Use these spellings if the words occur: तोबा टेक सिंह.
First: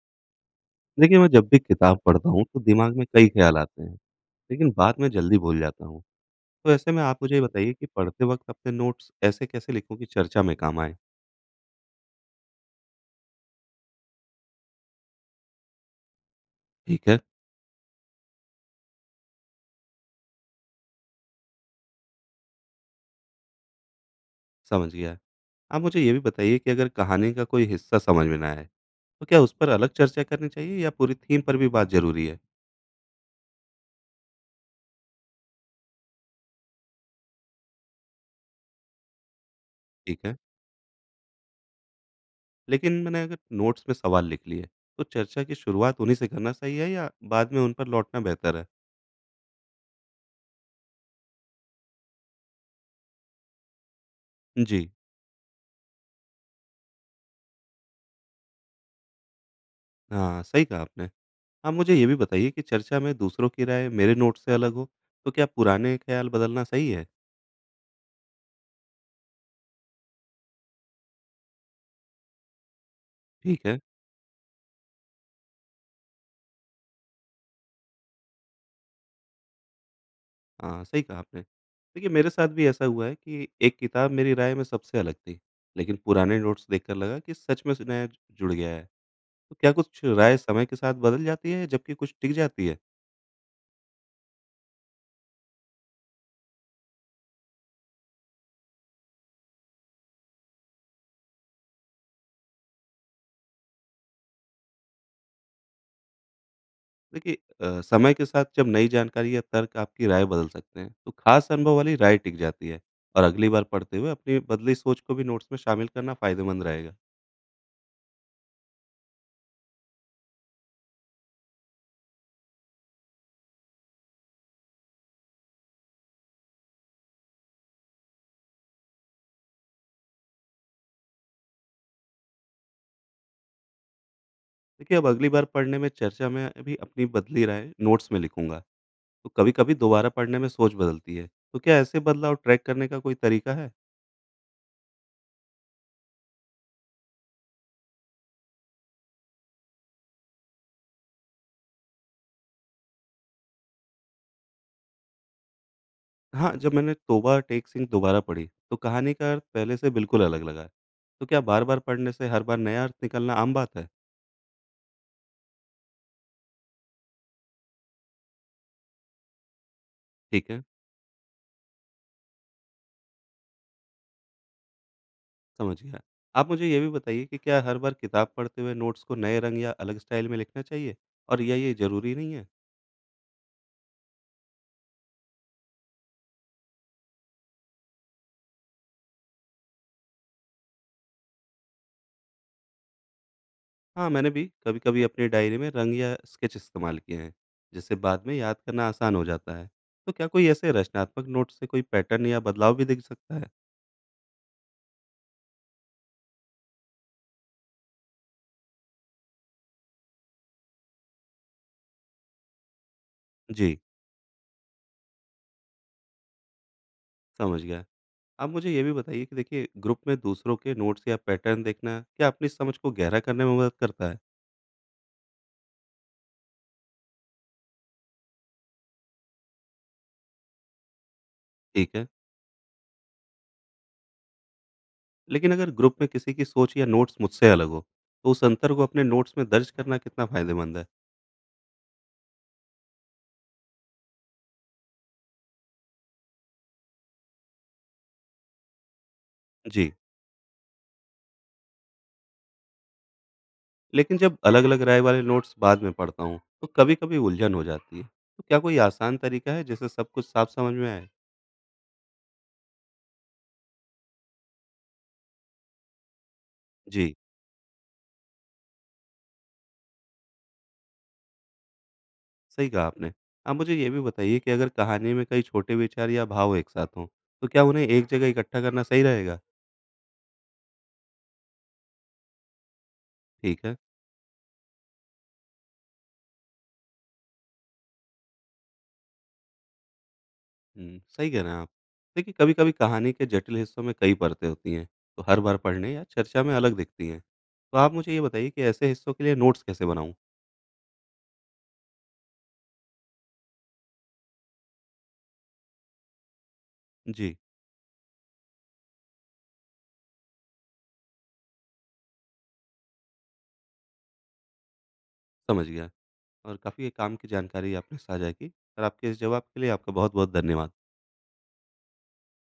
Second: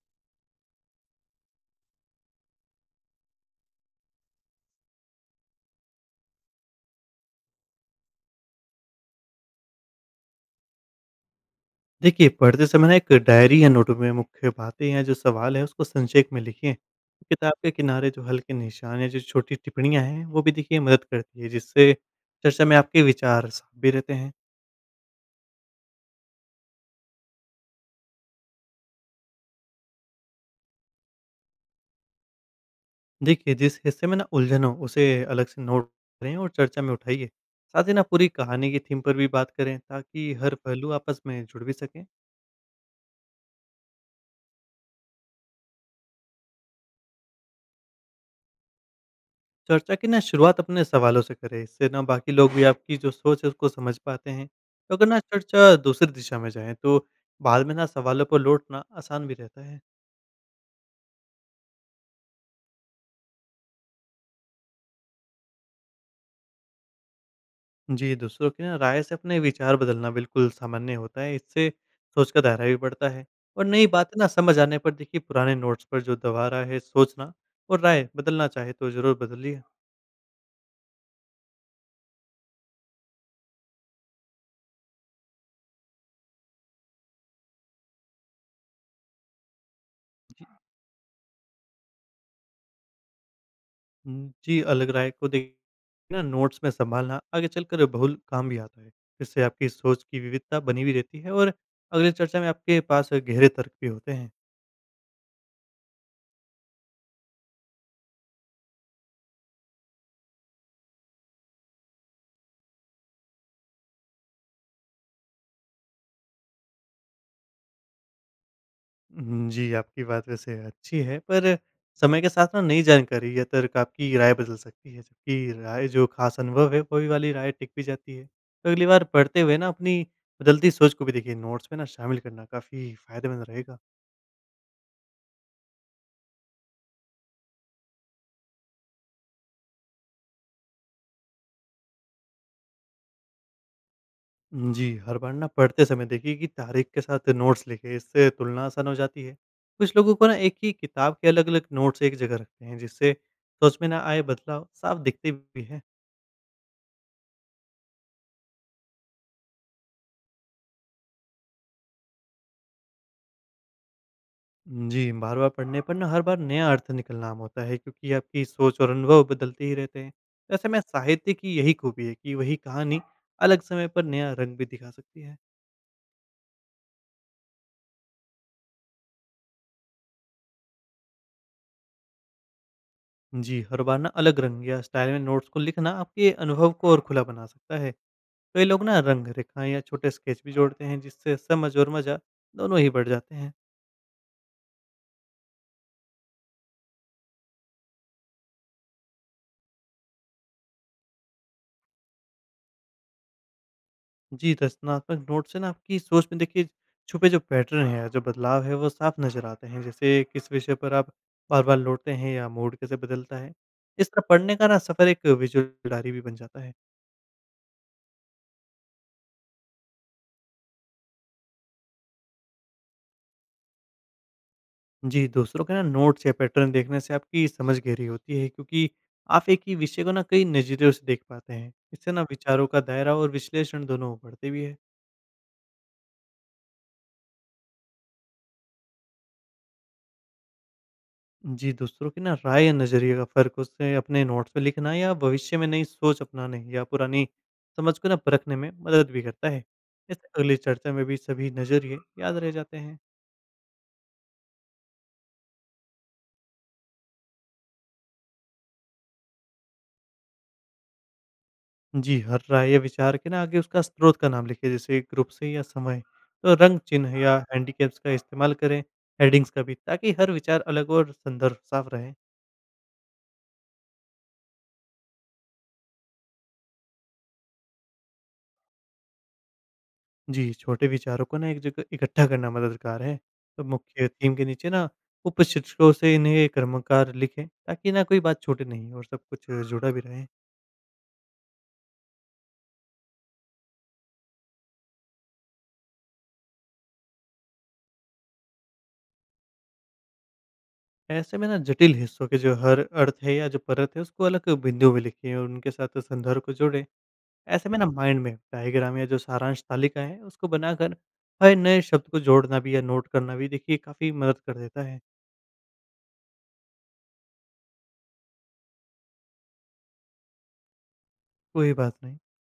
देखिए, मैं जब भी किताब पढ़ता हूँ तो दिमाग में कई ख़्याल आते हैं, लेकिन बाद में जल्दी भूल जाता हूँ। तो ऐसे में आप मुझे ये बताइए कि पढ़ते वक़्त अपने नोट्स ऐसे कैसे लिखूँ कि चर्चा में काम आएँ? देखिए, पढ़ते समय ना एक डायरी या नोटबुक में मुख्य बातें या जो सवाल है उसको संक्षेप में लिखिए। ठीक है, किताब के किनारे जो हल्के निशान या जो छोटी टिप्पणियाँ हैं, वो भी देखिए मदद करती है जिससे चर्चा में आपके विचार साफ भी रहते हैं। समझ गया। आप मुझे ये भी बताइए कि अगर कहानी का कोई हिस्सा समझ में ना आए, तो क्या उस पर अलग चर्चा करनी चाहिए या पूरी थीम पर भी बात ज़रूरी है? देखिए, जिस हिस्से में ना उलझन हो उसे अलग से नोट करें और चर्चा में उठाइए। साथ ही ना पूरी कहानी की थीम पर भी बात करें ठीक ताकि है, हर पहलू आपस में जुड़ भी सके। लेकिन मैंने अगर नोट्स में सवाल लिख लिए, तो चर्चा की शुरुआत उन्हीं से करना सही है या बाद में उन पर लौटना बेहतर है? चर्चा की ना शुरुआत अपने सवालों से करें, इससे ना बाकी लोग भी आपकी जो सोच है उसको समझ पाते हैं। जी, तो अगर ना चर्चा दूसरी दिशा में जाए, तो बाद में ना सवालों पर लौटना आसान भी रहता है। हाँ, सही कहा आपने। आप मुझे ये भी बताइए कि चर्चा में दूसरों की राय मेरे नोट से अलग हो तो क्या पुराने ख्याल बदलना सही है? जी, दूसरों की ना राय से अपने विचार बदलना बिल्कुल सामान्य होता है, इससे सोच का दायरा भी बढ़ता है। ठीक और है, नई बातें ना समझ आने पर देखिए, पुराने नोट्स पर जो दोबारा है सोचना और राय बदलना चाहे, तो जरूर बदलिए। हाँ, सही कहा आपने। देखिए मेरे साथ भी ऐसा हुआ है कि एक किताब मेरी राय में सबसे अलग थी, लेकिन पुराने नोट्स देखकर लगा कि सच में नया जुड़ गया है। तो क्या कुछ राय समय के साथ बदल जाती है जबकि कुछ टिक जाती है? जी, अलग राय को देखना नोट्स में सँभालना आगे चलकर बहुल काम भी आता है। इससे आपकी सोच की विविधता बनी भी रहती है और अगली चर्चा में आपके पास गहरे तर्क भी होते हैं। देखिए समय के साथ जब नई जानकारी या तर्क आपकी राय बदल सकते हैं, तो खास अनुभव वाली राय टिक जाती है और अगली बार पढ़ते हुए अपनी बदली सोच को भी नोट्स में शामिल करना फायदेमंद रहेगा। जी, आपकी बात वैसे अच्छी है, पर समय के साथ ना नई जानकारी या तर्क आपकी राय बदल सकती है, जबकि राय जो ख़ास अनुभव है, वही वाली राय टिक भी जाती है। तो अगली बार पढ़ते हुए ना अपनी बदलती सोच को भी देखिए, नोट्स में ना शामिल करना काफ़ी फ़ायदेमंद रहेगा। देखिए, अब अगली बार पढ़ने में चर्चा में अभी अपनी बदली राय नोट्स में लिखूंगा। तो कभी-कभी दोबारा पढ़ने में सोच बदलती है। तो क्या ऐसे बदलाव ट्रैक करने का कोई तरीका है? जी, हर बार ना पढ़ते समय देखिए कि तारीख के साथ नोट्स लिखें, इससे तुलना आसान हो जाती है। कुछ लोगों को ना एक ही किताब के अलग-अलग नोट्स एक जगह रखते हैं, जिससे सोच में ना आए बदलाव साफ दिखते भी हैं। हाँ, जब मैंने तोबा टेक सिंह दोबारा पढ़ी, तो कहानी का अर्थ पहले से बिल्कुल अलग लगा। तो क्या बार-बार पढ़ने से हर बार नया अर्थ निकलना आम बात है? जी, बार-बार पढ़ने पर ना हर बार नया अर्थ निकलना आम होता है, क्योंकि आपकी सोच और अनुभव बदलते ही रहते हैं। ठीक है, ऐसे में साहित्य की यही खूबी है कि वही कहानी अलग समय पर नया रंग भी दिखा सकती है। समझ गया। आप मुझे ये भी बताइए कि क्या हर बार किताब पढ़ते हुए नोट्स को नए रंग या अलग स्टाइल में लिखना चाहिए? और या ये ज़रूरी नहीं है? जी, हर बार ना अलग रंग या स्टाइल में नोट्स को लिखना आपके अनुभव को और खुला बना सकता है। तो ये लोग ना रंग रेखाएँ या छोटे स्केच भी जोड़ते हैं, जिससे समझ और मज़ा दोनों ही बढ़ जाते हैं। हाँ, मैंने भी कभी-कभी अपनी डायरी में रंग या स्केच इस्तेमाल किए हैं, जिससे बाद में याद करना आसान हो जाता है। तो क्या कोई ऐसे रचनात्मक नोट से कोई पैटर्न या बदलाव भी दिख सकता है? जी, रचनात्मक नोट से ना आपकी सोच में देखिए छुपे जो पैटर्न है, या जो बदलाव है, वो साफ नज़र आते हैं। जैसे किस विषय पर आप बार-बार लौटते हैं या मूड कैसे बदलता है। जी, इस तरह पढ़ने का ना सफ़र एक विजुअल डायरी भी बन जाता है। समझ गया। आप मुझे ये भी बताइए कि देखिए ग्रुप में दूसरों के नोट्स या पैटर्न देखना क्या अपनी समझ को गहरा करने में मदद करता है? जी, दूसरों के ना नोट्स या पैटर्न देखने से आपकी समझ गहरी होती है, क्योंकि आप एक ही विषय को ना कई नज़रियों से देख पाते हैं। ठीक है। इससे ना विचारों का दायरा और विश्लेषण दोनों बढ़ते भी है। लेकिन अगर ग्रुप में किसी की सोच या नोट्स मुझसे अलग हो, तो उस अंतर को अपने नोट्स में दर्ज करना कितना फ़ायदेमंद है? जी, दूसरों की ना राय या नज़रिए का फ़र्क उससे अपने नोट्स में लिखना या भविष्य में नई सोच अपनाने या पुरानी समझ को ना परखने में मदद भी करता है। जी। इससे अगली चर्चा में भी सभी नज़रिए याद रह जाते हैं। लेकिन जब अलग-अलग राय वाले नोट्स बाद में पढ़ता हूँ, तो कभी-कभी उलझन हो जाती है। तो क्या कोई आसान तरीका है जिससे सब कुछ साफ समझ में आए? जी, हर राय या विचार के ना आगे उसका स्रोत का नाम लिखें, जैसे ग्रुप से या समय। तो रंग जी, चिन्ह या हैंडीकैप्स का इस्तेमाल करें, हेडिंग्स का भी, ताकि हर विचार अलग और संदर्भ साफ रहे। सही कहा आपने। आप मुझे ये भी बताइए कि अगर कहानी में कई छोटे विचार या भाव एक साथ हों, तो क्या उन्हें एक जगह इकट्ठा करना सही रहेगा? जी, छोटे विचारों को ना एक जगह इकट्ठा करना मददगार है। तो ठीक है। मुख्य थीम के नीचे ना उपशीर्षकों से इन्हें क्रमवार लिखें, ताकि ना कोई बात छूटे नहीं और सब कुछ जुड़ा भी रहे। हुँ, सही कह रहे हैं आप। देखिए, कभी-कभी कहानी के जटिल हिस्सों में कई परतें होती हैं, तो हर बार पढ़ने या चर्चा में अलग दिखती हैं। तो आप मुझे ये बताइए कि ऐसे हिस्सों के लिए नोट्स कैसे बनाऊँ? ऐसे में ना जटिल हिस्सों के जो हर अर्थ है या जो परत है, उसको अलग बिंदु में लिखें और उनके साथ संदर्भ को जोड़ें। जी, ऐसे में ना माइंड मैप, डायग्राम या जो सारांश तालिका है, उसको बनाकर हर नए शब्द को जोड़ना भी या नोट करना भी देखिए काफ़ी मदद कर देता है। समझ गया। और काफ़ी काम की जानकारी आपने साझा की और आपके इस जवाब के लिए आपका बहुत-बहुत धन्यवाद। कोई बात नहीं।